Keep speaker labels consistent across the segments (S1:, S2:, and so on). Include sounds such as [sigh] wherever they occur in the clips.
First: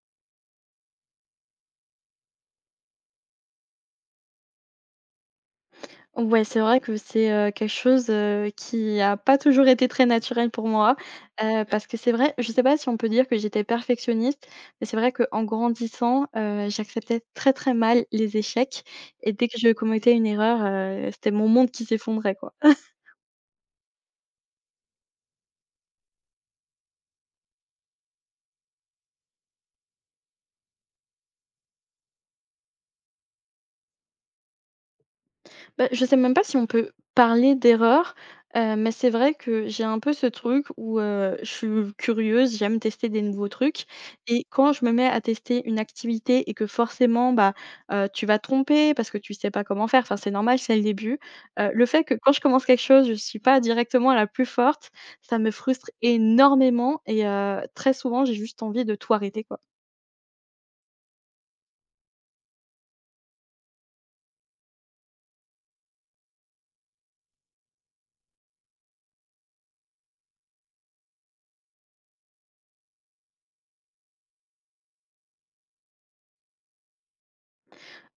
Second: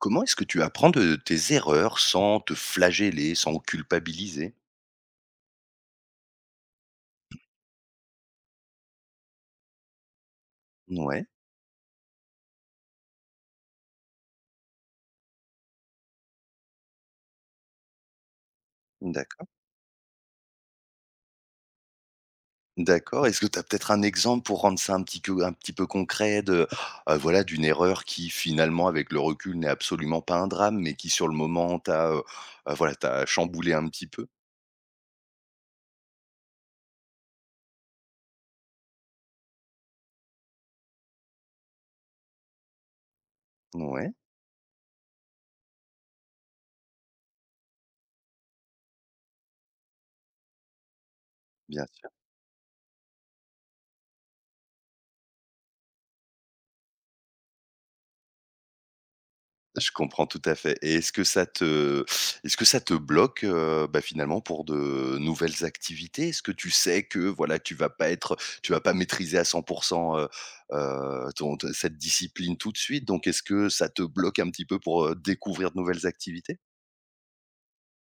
S1: Comment est-ce que tu apprends de tes erreurs sans te flageller, sans culpabiliser?
S2: Ouais, c'est vrai que c'est quelque chose, qui a pas toujours été très naturel pour moi,
S1: Ouais,
S2: parce que c'est vrai je sais pas si on peut dire que j'étais perfectionniste, mais c'est vrai qu'en grandissant, j'acceptais très, très mal les échecs et
S1: d'accord,
S2: dès que je commettais une erreur, c'était mon monde qui s'effondrait, quoi.
S1: d'accord. Est-ce que tu as peut-être un exemple pour rendre ça un petit peu concret de, voilà, d'une erreur qui finalement, avec le recul, n'est absolument pas un drame, mais qui sur le moment voilà, t'a chamboulé un petit peu?
S2: Bah, je sais même pas si on peut parler d'erreur, mais c'est vrai que j'ai un peu ce truc où je suis curieuse, j'aime tester des nouveaux trucs
S1: Ouais,
S2: et quand je me mets à tester une activité et que forcément, bah, tu vas te tromper parce que tu sais pas comment faire, enfin, c'est normal, c'est le début. Heu,
S1: bien
S2: le fait
S1: sûr.
S2: que quand je commence quelque chose, je suis pas directement la plus forte, ça me frustre énormément et très souvent, j'ai juste envie de tout arrêter, quoi.
S1: Je comprends tout à fait et est-ce que ça te bloque, bah, finalement pour de nouvelles activités? Est-ce que tu sais que, voilà, tu vas pas maîtriser à 100 heu ton te cette discipline tout de suite, donc est-ce que ça te bloque un petit peu pour, découvrir de nouvelles activités?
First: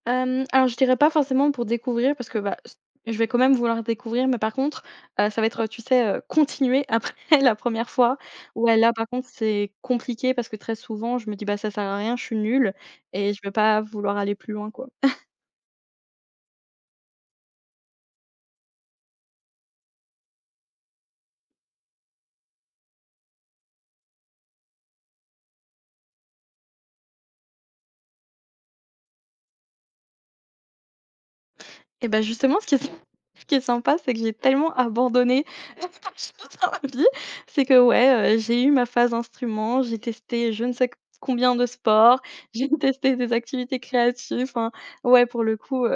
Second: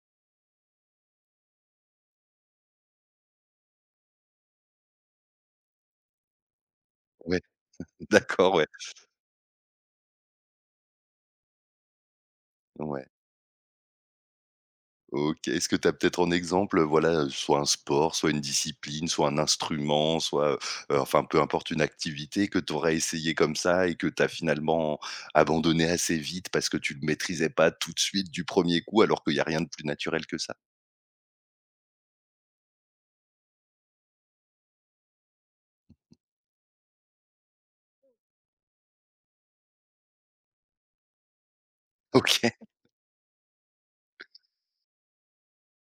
S2: Alors je dirais pas forcément pour découvrir parce que, bah, s je vais quand même vouloir découvrir, mais par contre, ça va être, tu sais, continuer après
S1: Ouais,
S2: [laughs] la première
S1: [laughs]
S2: fois.
S1: d'accord, ouais,
S2: Ouais, là, par contre, c'est compliqué parce que très souvent, je me dis: «Bah, ça sert à rien, je suis nulle»
S1: ouais.
S2: et je vais pas vouloir aller plus loin, quoi.
S1: OK. Est-ce que tu as peut-être en exemple, voilà, soit un sport, soit une discipline, soit un instrument, soit, enfin, peu importe, une activité que tu aurais essayé comme ça et que tu as finalement abandonné assez vite parce que tu le maîtrisais pas tout de suite du premier coup alors qu'il y a rien de plus naturel que ça?
S2: Et bah, justement, ce qui est [laughs] ce qui est sympa, c'est que j'ai tellement abandonné [laughs] plein de choses dans ma vie, c'est que, ouais, j'ai eu ma phase instrument, j'ai testé je ne sais combien de
S1: [laughs]
S2: sports,
S1: OK.
S2: [laughs] j'ai testé des activités créatives, enfin, ouais, pour le coup,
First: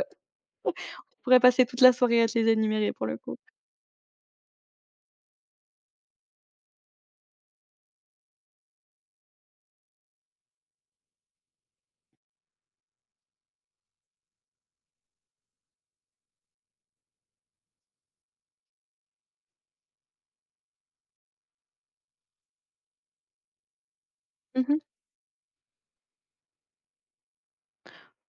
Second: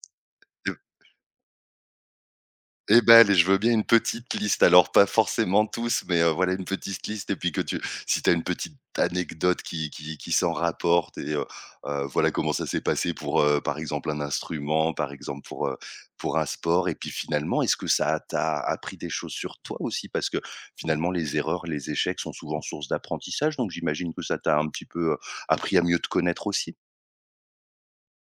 S2: pourrais passer toute la soirée à te les énumérer
S1: Eh
S2: pour
S1: ben,
S2: le
S1: allez,
S2: coup.
S1: je veux bien une petite liste, alors pas forcément tous, mais voilà une petite liste et puis que tu si tu as une petite anecdote qui s'en rapporte et voilà comment ça s'est passé pour, par exemple un instrument, par exemple pour un sport et puis finalement, est-ce que ça t'a appris des choses sur toi aussi? Parce que finalement les erreurs, les échecs sont souvent source d'apprentissage, donc j'imagine que ça t'a un
S2: Mmh.
S1: petit peu, appris à mieux te connaître aussi?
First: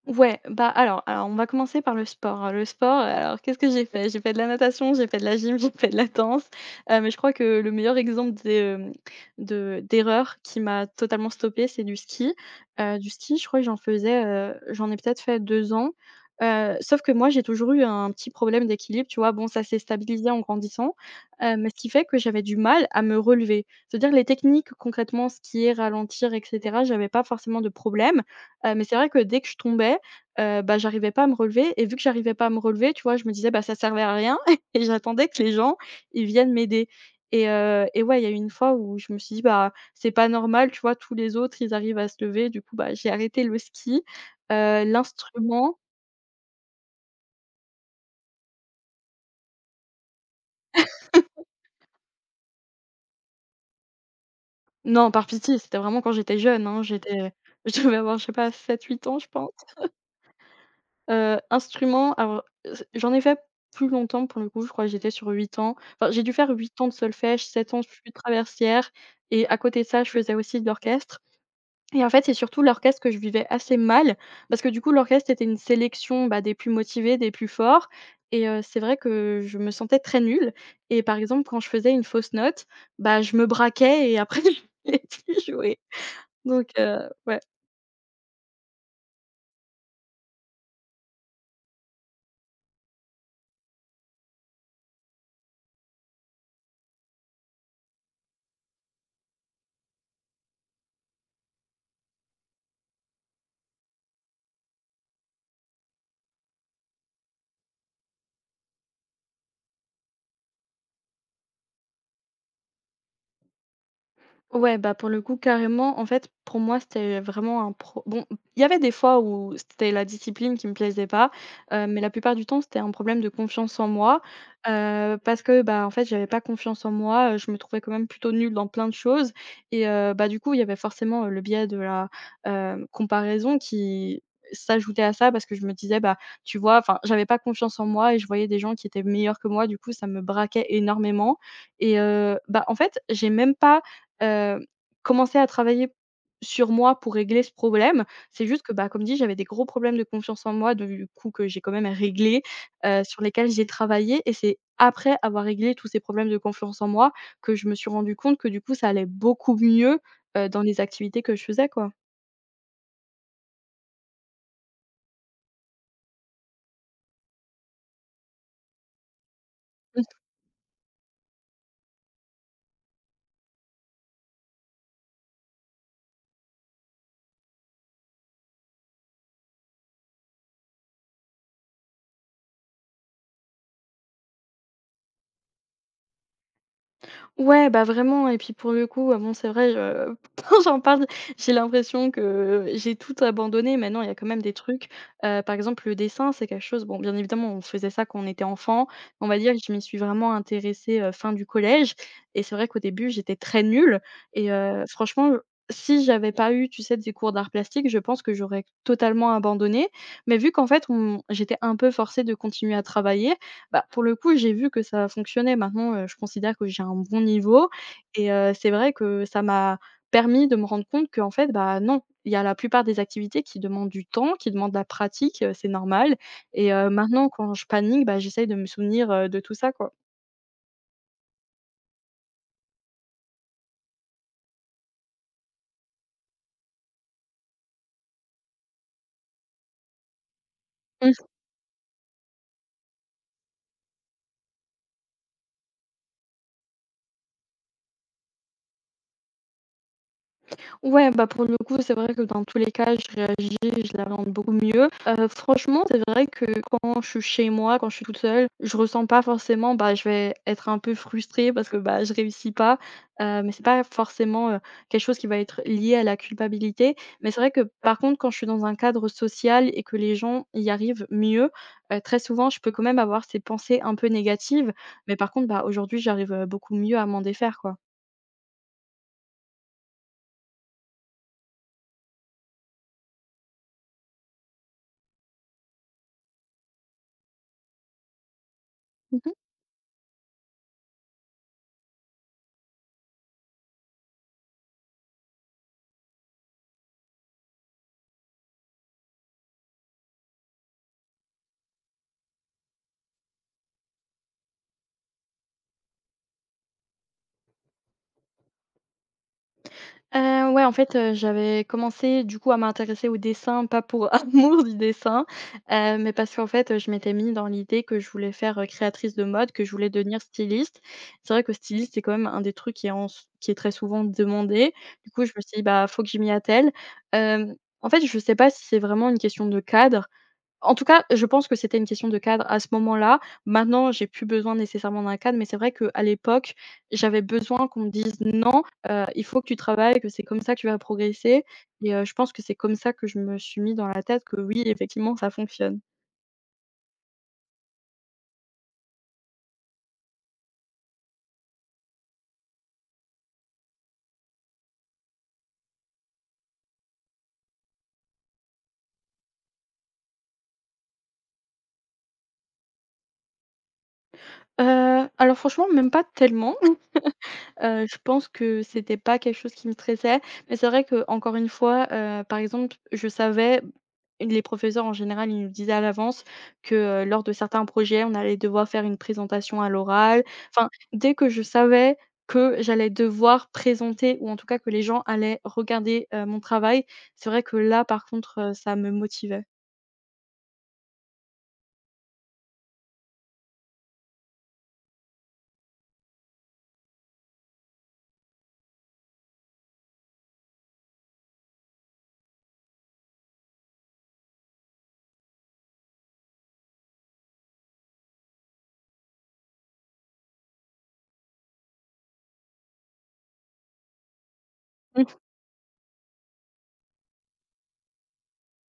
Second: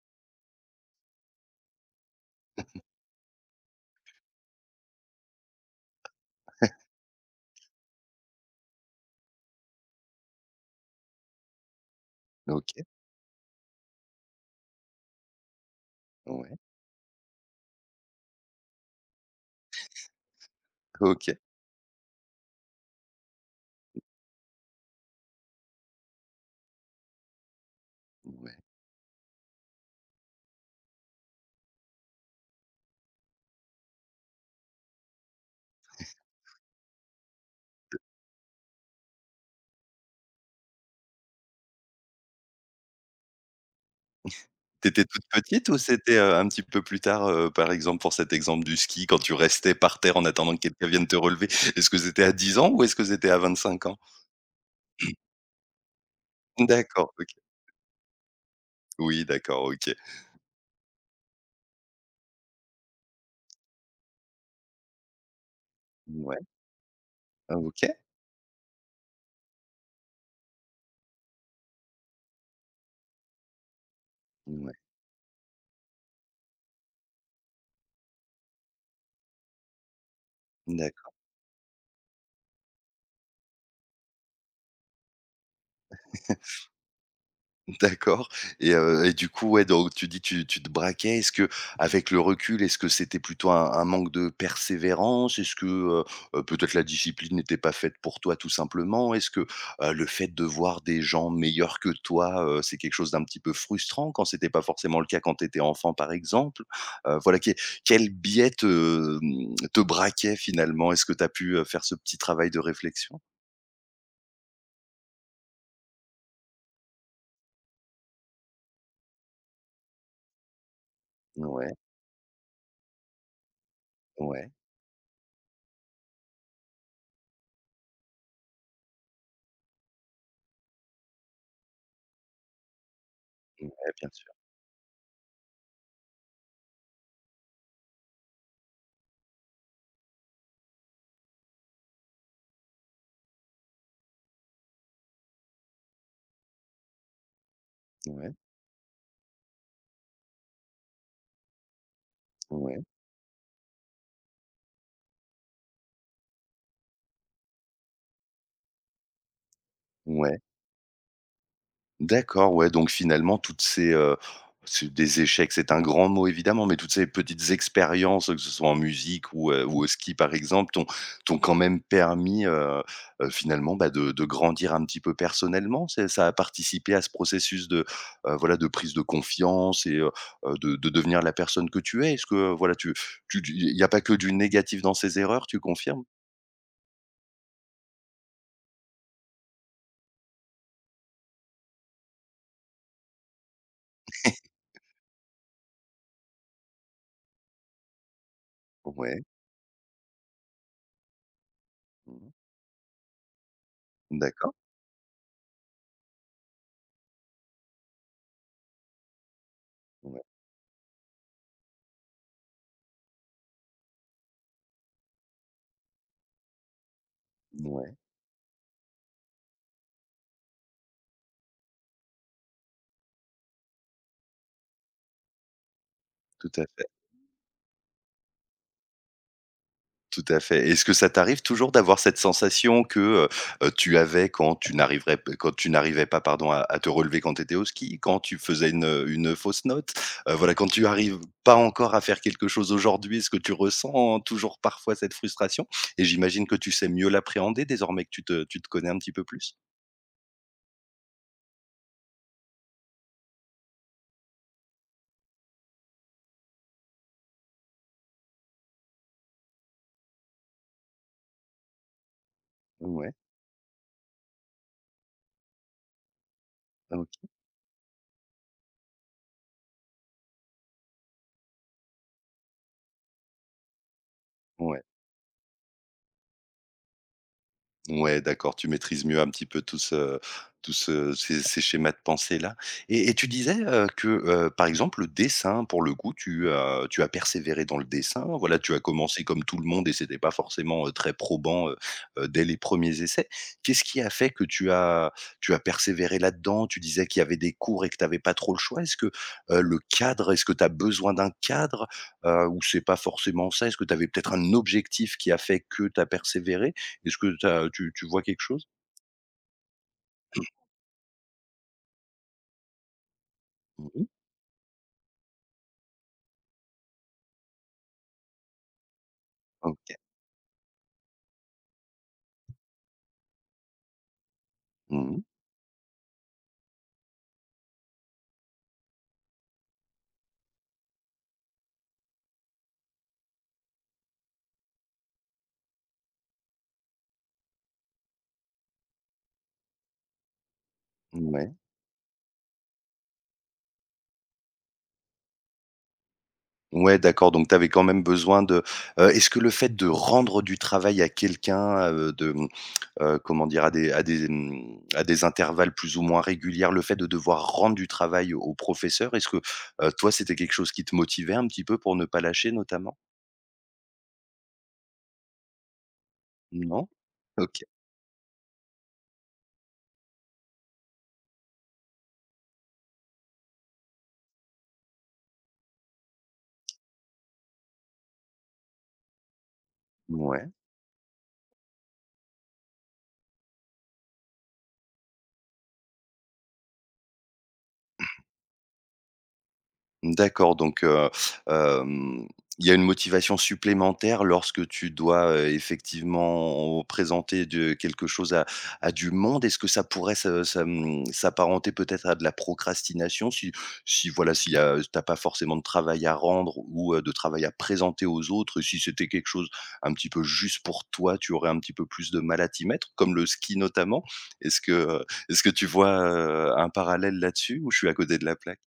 S2: Ouais, bah, alors on va commencer par le sport, hein. Le sport, alors qu'est-ce que j'ai fait? J'ai fait de la natation, j'ai fait de la gym, [laughs] j'ai fait de la danse, mais je crois que le meilleur exemple des, hem, de d'erreur qui m'a totalement stoppée, c'est du ski.
S1: OK,
S2: Du ski, je crois que j'en faisais, j'en ai peut-être fait 2 ans,
S1: ouais,
S2: sauf que moi j'ai toujours eu un petit problème d'équilibre, tu vois? Bon, ça s'est stabilisé en grandissant,
S1: OK,
S2: mais ce qui fait que j'avais du mal à me relever. C'est-à-dire les techniques concrètement, skier, ralentir et cetera, j'avais pas forcément de problème.
S1: ouais.
S2: Mais c'est vrai que dès que je tombais, bah, j'arrivais pas à me relever et vu que j'arrivais pas à me relever, tu vois, je me disais: «Bah, ça servait à rien» [laughs] et j'attendais que les gens, ils viennent m'aider et ouais, il y a eu une fois où je me suis dit: «Bah, c'est pas normal, tu vois, tous les autres, ils arrivent à se lever». Du coup, bah, j'ai arrêté le ski,
S1: T'étais étais toute petite ou
S2: l'instrument.
S1: c'était, un petit peu plus tard, par exemple pour cet exemple du ski quand tu restais par terre en attendant que quelqu'un vienne te relever? Est-ce que c'était à 10 ans ou est-ce que c'était à 25 ans?
S2: Non, par pitié, c'était vraiment quand j'étais jeune, hein,
S1: D'accord,
S2: j'étais
S1: OK.
S2: [laughs] je devais avoir, je sais pas, 7 8 ans,
S1: Oui
S2: je pense.
S1: d'accord, OK.
S2: Instrument, alors, j'en ai fait plus longtemps pour le coup, je crois que j'étais sur 8 ans. Enfin, j'ai dû
S1: Ouais,
S2: faire 8 ans de solfège,
S1: ah,
S2: 7 ans
S1: OK.
S2: de flûte traversière et à côté de ça, je faisais aussi de l'orchestre et en fait, c'est surtout l'orchestre que je vivais assez mal parce que
S1: Ouais,
S2: du coup, l'orchestre, était une sélection, bah, des plus motivés, des plus forts et c'est vrai que je me sentais très nulle et
S1: d'accord.
S2: par exemple, quand je faisais une fausse note, bah, je me braquais et après [laughs] je ne voulais plus jouer donc ouais.
S1: D'accord et du coup, ouais, donc tu dis tu te braquais. Est-ce que, avec le recul, est-ce que c'était plutôt un manque de persévérance? Est-ce que peut-être la discipline n'était pas faite pour toi tout simplement? Est-ce que, le fait de voir des gens meilleurs que toi, c'est quelque chose d'un petit peu frustrant quand c'était pas forcément le cas quand tu étais enfant, par exemple? Voilà, quel biais mmh, te braquait finalement? Est-ce que tu as pu, faire ce petit travail de réflexion?
S2: Ouais, bah, pour le coup, carrément, en fait, pour moi, c'était vraiment un pro bon, il y avait des fois où c'était la discipline qui me plaisait pas,
S1: Ouais,
S2: mais la plupart du temps, c'était un problème de confiance en moi,
S1: ouais,
S2: parce que, bah, en fait, j'avais pas confiance en moi, je me trouvais quand même plutôt nulle dans plein de choses et bah, du coup, il y avait forcément, le biais de la comparaison
S1: ouais, bien
S2: qui
S1: sûr.
S2: s'ajoutait à ça parce que je me disais: «Bah, tu vois?» enfin, j'avais pas confiance en moi et je voyais des gens qui étaient meilleurs que moi, du coup, ça me braquait énormément et bah, en fait, j'ai même pas heu, commencer à travailler sur moi pour régler ce problème.
S1: Ouais,
S2: C'est juste que, bah, comme dit, j'avais des gros problèmes de confiance en moi, du coup que j'ai quand même réglé,
S1: ouais,
S2: sur lesquels j'ai travaillé et c'est après avoir réglé tous ces problèmes de confiance en moi que je me suis rendu compte que, du coup, ça allait beaucoup mieux,
S1: ouais.
S2: dans les activités que je faisais, quoi.
S1: D'accord, ouais, donc finalement, toutes ces, c'est des échecs, c'est un grand mot évidemment, mais toutes ces petites expériences, que ce soit en musique ou au ski par exemple, t'ont quand même permis, finalement, bah, de grandir un petit peu personnellement? C'est ça a participé à ce processus de, voilà, de prise de confiance et de devenir la personne que tu es? Est-ce que voilà, tu il n'y a pas que du négatif dans ces erreurs, tu confirmes?
S2: Ouais, bah, vraiment et puis pour le coup, bon c'est vrai, je [laughs] quand j'en parle, j'ai l'impression que j'ai tout abandonné. Maintenant, il y a quand même des trucs, par exemple le dessin, c'est quelque chose bon, bien évidemment, on faisait ça quand on était enfant.
S1: Ouais,
S2: On va dire que je m'y suis vraiment intéressée, fin du collège
S1: mmh.
S2: et c'est vrai qu'au début, j'étais très nulle et
S1: D'accord,
S2: franchement, si j'avais pas eu, tu sais, des cours d'art plastique, je pense que j'aurais totalement abandonné.
S1: ouais,
S2: Mais vu qu'en fait, on j'étais un peu forcée de continuer à travailler, bah, pour le coup, j'ai vu que ça fonctionnait. Maintenant, je considère que j'ai un bon niveau
S1: ouais,
S2: et c'est vrai que ça m'a permis de me rendre compte qu'en fait, bah, non, il y a la plupart des activités qui demandent du temps, qui demandent de la pratique, c'est normal
S1: tout à
S2: et
S1: fait.
S2: maintenant quand je panique, bah, j'essaye de me souvenir, de tout ça, quoi.
S1: Tout à fait. Est-ce que ça t'arrive toujours d'avoir cette sensation que, heu tu avais quand tu n'arrivais pas, pardon, à te relever quand tu étais au ski, quand tu faisais une, fausse note? Voilà, quand tu arrives pas encore à faire quelque chose aujourd'hui, est-ce que tu ressens toujours parfois cette frustration? Et j'imagine que tu sais mieux l'appréhender désormais que tu te connais un petit peu plus?
S2: Ouais, bah, pour le coup, c'est vrai que dans tous les cas, je la rende beaucoup mieux. Franchement, c'est vrai que quand je suis chez moi, quand je suis toute seule, je ressens pas forcément bah, je vais être un peu frustrée parce que, bah, je réussis pas,
S1: Ouais,
S2: mais c'est pas forcément, quelque chose qui va être lié à la culpabilité.
S1: OK.
S2: Mais c'est vrai que, par contre, quand je suis dans un cadre social et que les gens y arrivent mieux, très souvent, je peux quand même avoir ces pensées un peu négatives.
S1: Ouais.
S2: Mais par contre, bah, aujourd'hui, j'arrive, beaucoup mieux à m'en défaire, quoi.
S1: Ouais, d'accord, tu maîtrises mieux un petit peu tout ce ces ces schémas de pensée-là et tu disais, que, par exemple, le dessin, pour le coup, tu as persévéré dans le dessin. Voilà, tu as commencé comme tout le monde et c'était pas forcément, très probant, dès les premiers essais. Qu'est-ce qui a fait que tu as persévéré là-dedans? Tu disais qu'il y avait des cours et que tu avais pas trop le choix. Est-ce que, le cadre, est-ce que tu as besoin d'un cadre, ou c'est pas forcément ça? Est-ce que tu avais peut-être un objectif qui a fait que tu as persévéré? Est-ce que tu vois quelque chose?
S2: Ouais, en fait, j'avais commencé du coup à m'intéresser au dessin, pas
S1: Mmh.
S2: pour [laughs] amour du dessin, mais parce qu'en fait, je m'étais mis dans l'idée que je voulais faire, créatrice de mode, que je voulais
S1: OK.
S2: devenir styliste. C'est vrai que styliste, c'est quand même un des trucs qui est très souvent demandé. Du
S1: Mmh.
S2: coup, je me suis dit: «Bah, faut que je m'y attelle». Hem, en fait, je sais pas si c'est vraiment une question de cadre, en tout cas, je pense que c'était une question de cadre à ce moment-là. Maintenant, j'ai plus besoin nécessairement d'un cadre, mais c'est vrai qu'à l'époque, j'avais besoin qu'on me dise: «Non, il faut que tu travailles, que c'est comme ça que tu vas progresser»
S1: Ouais.
S2: et je pense que c'est comme ça que je me suis mis dans la tête que oui, effectivement, ça fonctionne.
S1: Ouais, d'accord, donc tu avais quand même besoin de, est-ce que le fait de rendre du travail à quelqu'un, mmh, comment dire? À des, mmh, à des intervalles plus ou moins réguliers, le fait de devoir rendre du travail au professeur, est-ce que, toi, c'était quelque chose qui te motivait un petit peu pour ne pas lâcher notamment?
S2: Alors franchement, même pas tellement.
S1: Non? OK.
S2: Je pense que c'était pas quelque chose qui me stressait, mais c'est vrai que encore une fois, par exemple, je savais les professeurs en général, ils nous disaient à l'avance que, lors de certains projets, on allait devoir faire une présentation à l'oral.
S1: Ouais.
S2: Enfin, dès que je savais que j'allais devoir présenter ou en tout cas que les gens allaient regarder, mon travail, c'est vrai que là, par contre, ça me motivait.
S1: D'accord, donc hem, il y a une motivation supplémentaire lorsque tu dois, effectivement présenter de quelque chose à du monde. Est-ce que ça pourrait se, mmh, s'apparenter peut-être à de la procrastination? Si voilà, si t'as pas forcément de travail à rendre ou, de travail à présenter aux autres, si c'était quelque chose un petit peu juste pour toi, tu aurais un petit peu plus de mal à t'y mettre, comme le ski notamment? Est-ce que, est-ce que tu vois, un parallèle là-dessus ou je suis à côté de la plaque?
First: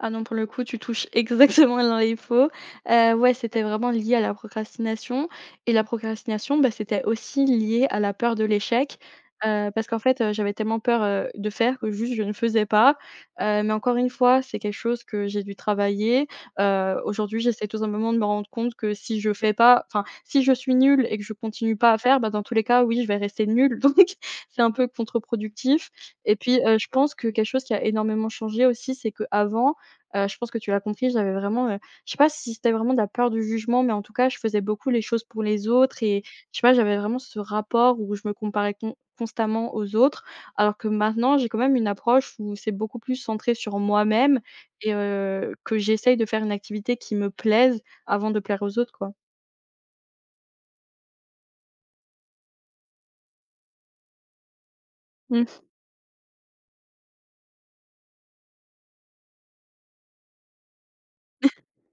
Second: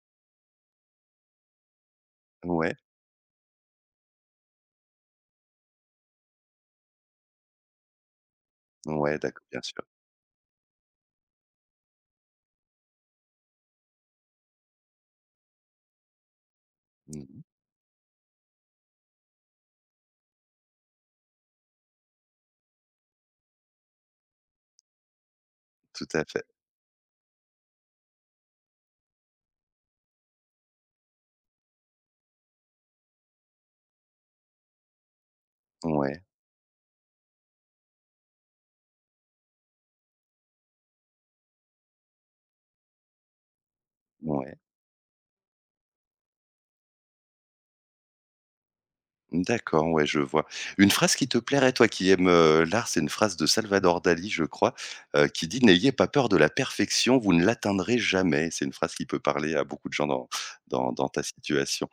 S2: Ah non, pour le coup, tu touches [laughs] exactement dans les pots.
S1: Ouais.
S2: Ouais, c'était vraiment lié à la procrastination et la procrastination, bah, c'était aussi lié à la peur de l'échec,
S1: Ouais, d'accord, bien sûr.
S2: parce qu'en fait, j'avais tellement peur, de faire que juste je ne faisais pas, mais encore une fois, c'est quelque chose que j'ai dû travailler, aujourd'hui,
S1: Mmh.
S2: j'essaie tout simplement de me rendre compte que si je fais pas enfin, si je suis nulle et que je continue pas à faire, bah, dans tous les cas, oui, je vais rester nulle [laughs] donc c'est un peu contre-productif
S1: Tout à
S2: et
S1: fait.
S2: puis, je pense que quelque chose qui a énormément changé aussi, c'est qu'avant, je pense que tu l'as compris, j'avais vraiment, je sais pas si c'était vraiment de la peur du jugement, mais en tout cas, je faisais beaucoup les choses pour les autres
S1: Ouais,
S2: et je sais pas, j'avais vraiment ce rapport où je me comparais constamment aux autres. Alors que maintenant, j'ai quand même une approche où c'est beaucoup plus centré sur moi-même
S1: ouais.
S2: et que j'essaye de faire une activité qui me plaise avant de plaire aux autres, quoi.
S1: D'accord, ouais, je vois. Une phrase qui te plairait, toi qui aimes, l'art, c'est une phrase de Salvador Dali, je crois, qui
S2: Mmh.
S1: dit: «N'ayez pas peur de la perfection, vous ne l'atteindrez jamais». C'est une phrase qui peut parler à beaucoup de gens dans ta situation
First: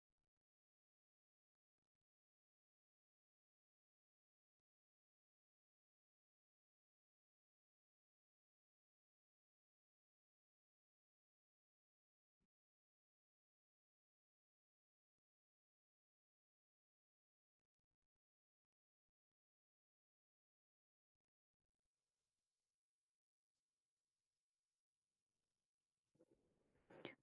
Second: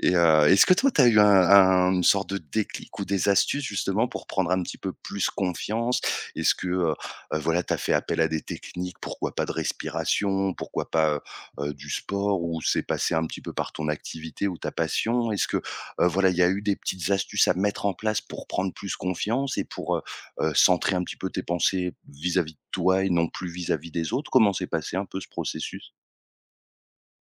S1: et est-ce que toi, tu as eu un une sorte de déclic ou des astuces justement pour prendre un petit peu plus confiance? Est-ce que, voilà, tu as fait appel à des techniques, pourquoi pas de respiration, pourquoi pas, du sport ou c'est passé un petit peu par ton activité ou ta passion? Est-ce que, voilà, il y a eu des petites astuces à mettre en place pour prendre plus confiance et pour, centrer un petit peu tes pensées vis-à-vis de toi et non plus vis-à-vis des autres? Comment s'est passé un peu ce processus?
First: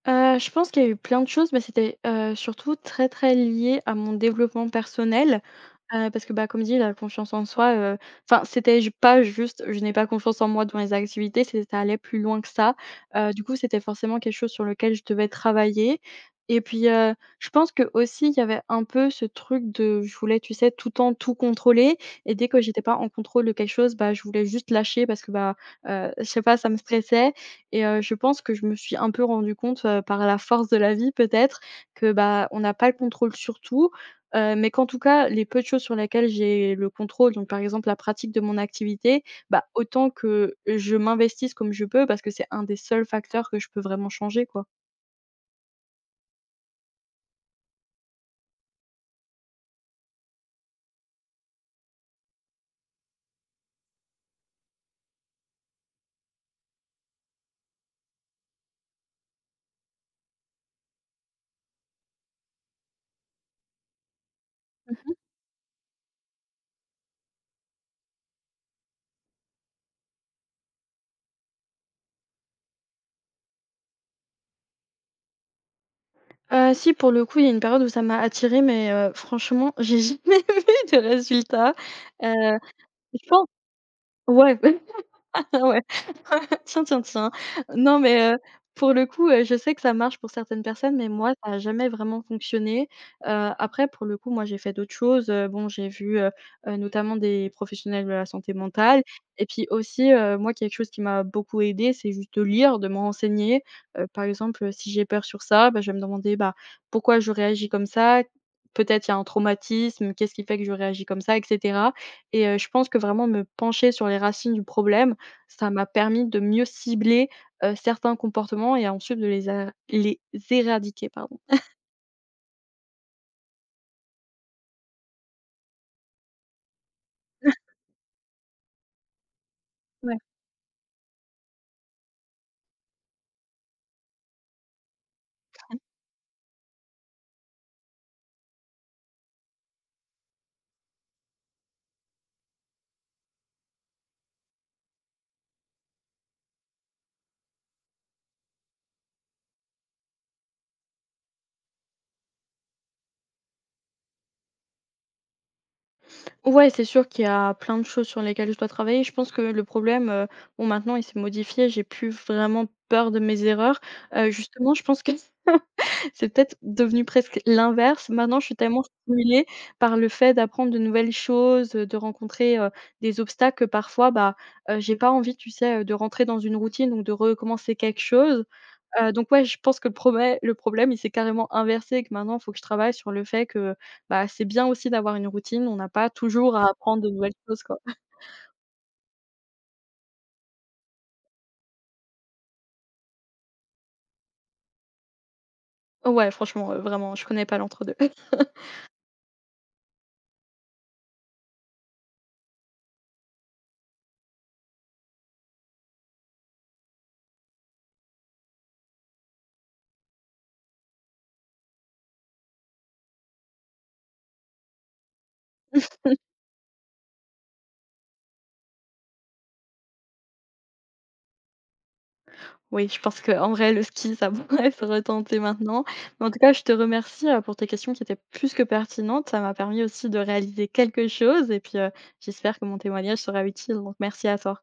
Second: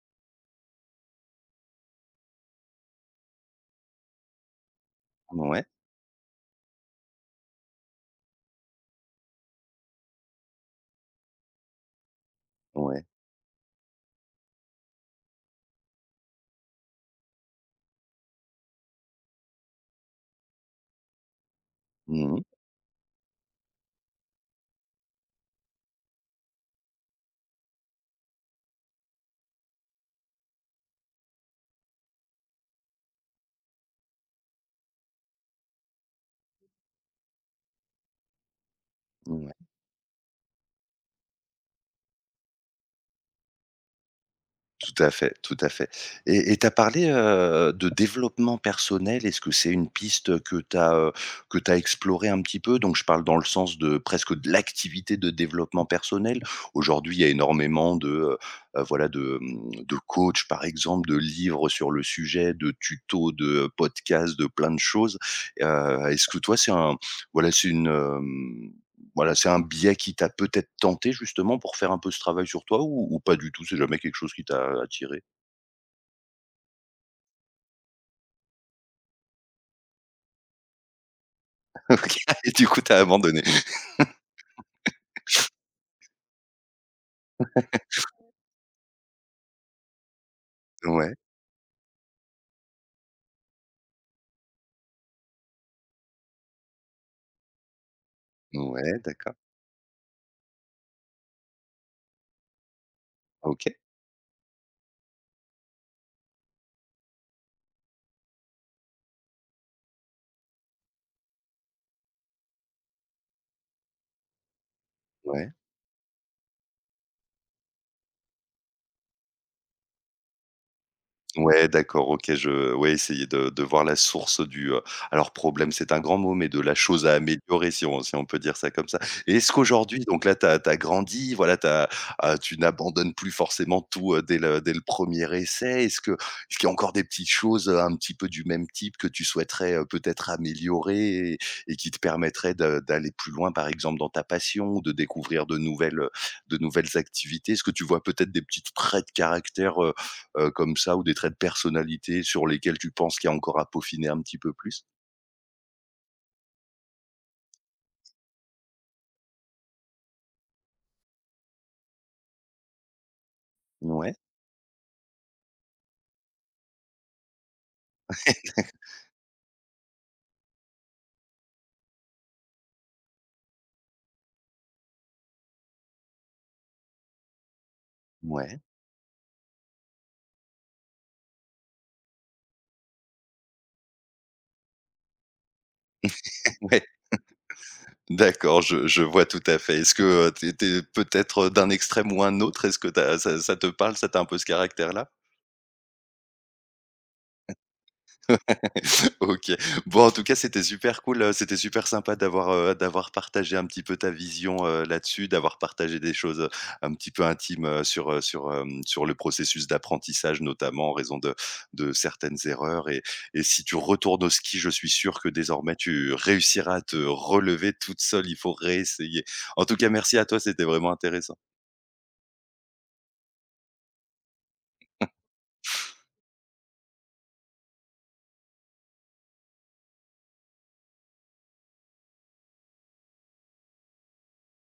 S2: Je pense qu'il y a eu plein de choses, mais c'était surtout très, très lié à mon développement personnel.
S1: Ouais,
S2: Parce que, bah, comme dit, la confiance en soi, enfin, c'était ju pas juste: «Je n'ai pas confiance en moi dans les activités», c'est ça allait plus loin que ça.
S1: ouais.
S2: Du coup, c'était forcément quelque chose sur lequel je devais travailler et puis, je pense que aussi, il y avait un peu ce truc de je voulais, tu sais, tout le temps tout contrôler et
S1: Mmh.
S2: dès que j'étais pas en contrôle de quelque chose, bah, je voulais juste lâcher parce que, bah, je sais pas, ça me stressait et je pense que je me suis un peu rendu compte, par la force de la vie peut-être que, bah, on n'a pas le contrôle sur tout. Mais qu'en tout cas, les peu de choses sur lesquelles j'ai le contrôle, donc par exemple la pratique de mon activité,
S1: Ouais.
S2: bah, autant que je m'investisse comme je peux parce que c'est un des seuls facteurs que je peux vraiment changer, quoi.
S1: Tout à fait, tout à fait. Et tu as parlé, de développement personnel. Est-ce que c'est une piste que tu as explorée un petit peu? Donc je parle dans le sens de presque de l'activité de développement personnel. Aujourd'hui, il y a énormément de, voilà, de, mmh, de coachs, par exemple, de livres sur le sujet, de tutos, de podcasts, de plein de
S2: Mmh mh.
S1: choses. Est-ce que toi, c'est un voilà, c'est une, hem voilà, c'est un biais qui t'a peut-être tenté justement pour faire un peu ce travail sur toi ou pas du tout? C'est jamais quelque chose qui t'a attiré?
S2: Si pour le coup, il y a une période où ça m'a attirée, mais franchement, j'ai jamais [laughs] vu de résultats.
S1: [laughs] OK et
S2: Heu,
S1: du coup, t'as
S2: je
S1: abandonné.
S2: pense ouais. [laughs] Ouais. [laughs] Tiens, tiens, tiens. Non, mais pour le coup, je sais que ça marche pour certaines personnes, mais
S1: Ouais,
S2: moi, ça a jamais vraiment fonctionné. Heu, Après, pour le coup, moi, j'ai fait d'autres choses. Bon, j'ai vu, notamment des professionnels de la santé
S1: ouais,
S2: mentale
S1: d'accord.
S2: et puis aussi, moi, quelque chose qui m'a beaucoup aidé c'est juste de lire, de me renseigner.
S1: OK,
S2: Par exemple, si j'ai peur sur ça, bah, je vais me demander, bah, pourquoi je réagis comme ça? Peut-être il y a un traumatisme, qu'est-ce qui fait que je réagis comme ça et cetera. Et je pense que vraiment me pencher sur les racines du problème,
S1: ouais.
S2: ça m'a permis de mieux cibler, certains comportements et ensuite de les éradiquer, pardon.
S1: Ouais, d'accord, OK, essayer de voir la source du, alors problème, c'est un grand mot, mais de la chose à améliorer si on peut dire ça comme ça. Et est-ce qu'aujourd'hui,
S2: Ouais.
S1: donc là, tu as grandi, voilà, ah, tu n'abandonnes plus forcément tout, dès le premier essai? Est-ce qu'il y a encore des petites choses, un petit peu du même type que tu souhaiterais, peut-être améliorer et qui te permettraient de d'aller plus loin, par exemple, dans ta passion ou de découvrir de nouvelles activités? Est-ce que tu vois peut-être des petits traits de caractère, comme ça ou des traits de personnalité sur lesquels tu penses qu'il y a encore à peaufiner un petit peu plus?
S2: Ouais, c'est sûr qu'il y a plein de choses sur lesquelles je dois travailler. Je pense que le problème, bon maintenant il s'est modifié, j'ai plus vraiment peur de mes erreurs.
S1: Ouais,
S2: Justement, je pense que [laughs] c'est peut-être devenu presque l'inverse. Maintenant, je suis tellement stimulée par le fait d'apprendre de nouvelles choses, de rencontrer, des obstacles que parfois, bah, j'ai pas envie, tu sais, de rentrer dans une routine donc de recommencer quelque chose.
S1: ouais,
S2: Donc ouais, je pense que le problème, il s'est carrément inversé et que maintenant, faut que je travaille sur le fait que, bah, c'est bien aussi d'avoir une routine. On n'a pas toujours
S1: [laughs]
S2: à
S1: ouais,
S2: apprendre de nouvelles choses, quoi.
S1: d'accord, je vois tout à fait. Est-ce que, tu es peut-être, d'un extrême ou un autre? Est-ce que tu ça te parle, ça, tu un peu ce caractère-là?
S2: Ouais, franchement, vraiment, je connais pas l'entre-deux. [laughs]
S1: OK. Bon, en tout cas, c'était super cool, c'était super sympa d'avoir, d'avoir partagé un petit peu ta vision, là-dessus, d'avoir partagé des choses, un petit peu intimes, sur le processus d'apprentissage, notamment en raison de certaines erreurs et si tu retournes au ski, je suis sûr que désormais tu réussiras à te relever toute seule, il faut réessayer. En tout cas, merci à toi, c'était vraiment intéressant.
S2: Oui, je pense qu'en vrai, le ski, ça [laughs] pourrait se retenter maintenant. Mais en tout cas, je te remercie, pour tes questions qui étaient plus que pertinentes. Ça m'a permis aussi de réaliser quelque chose et puis, j'espère que mon témoignage sera utile, donc merci à toi.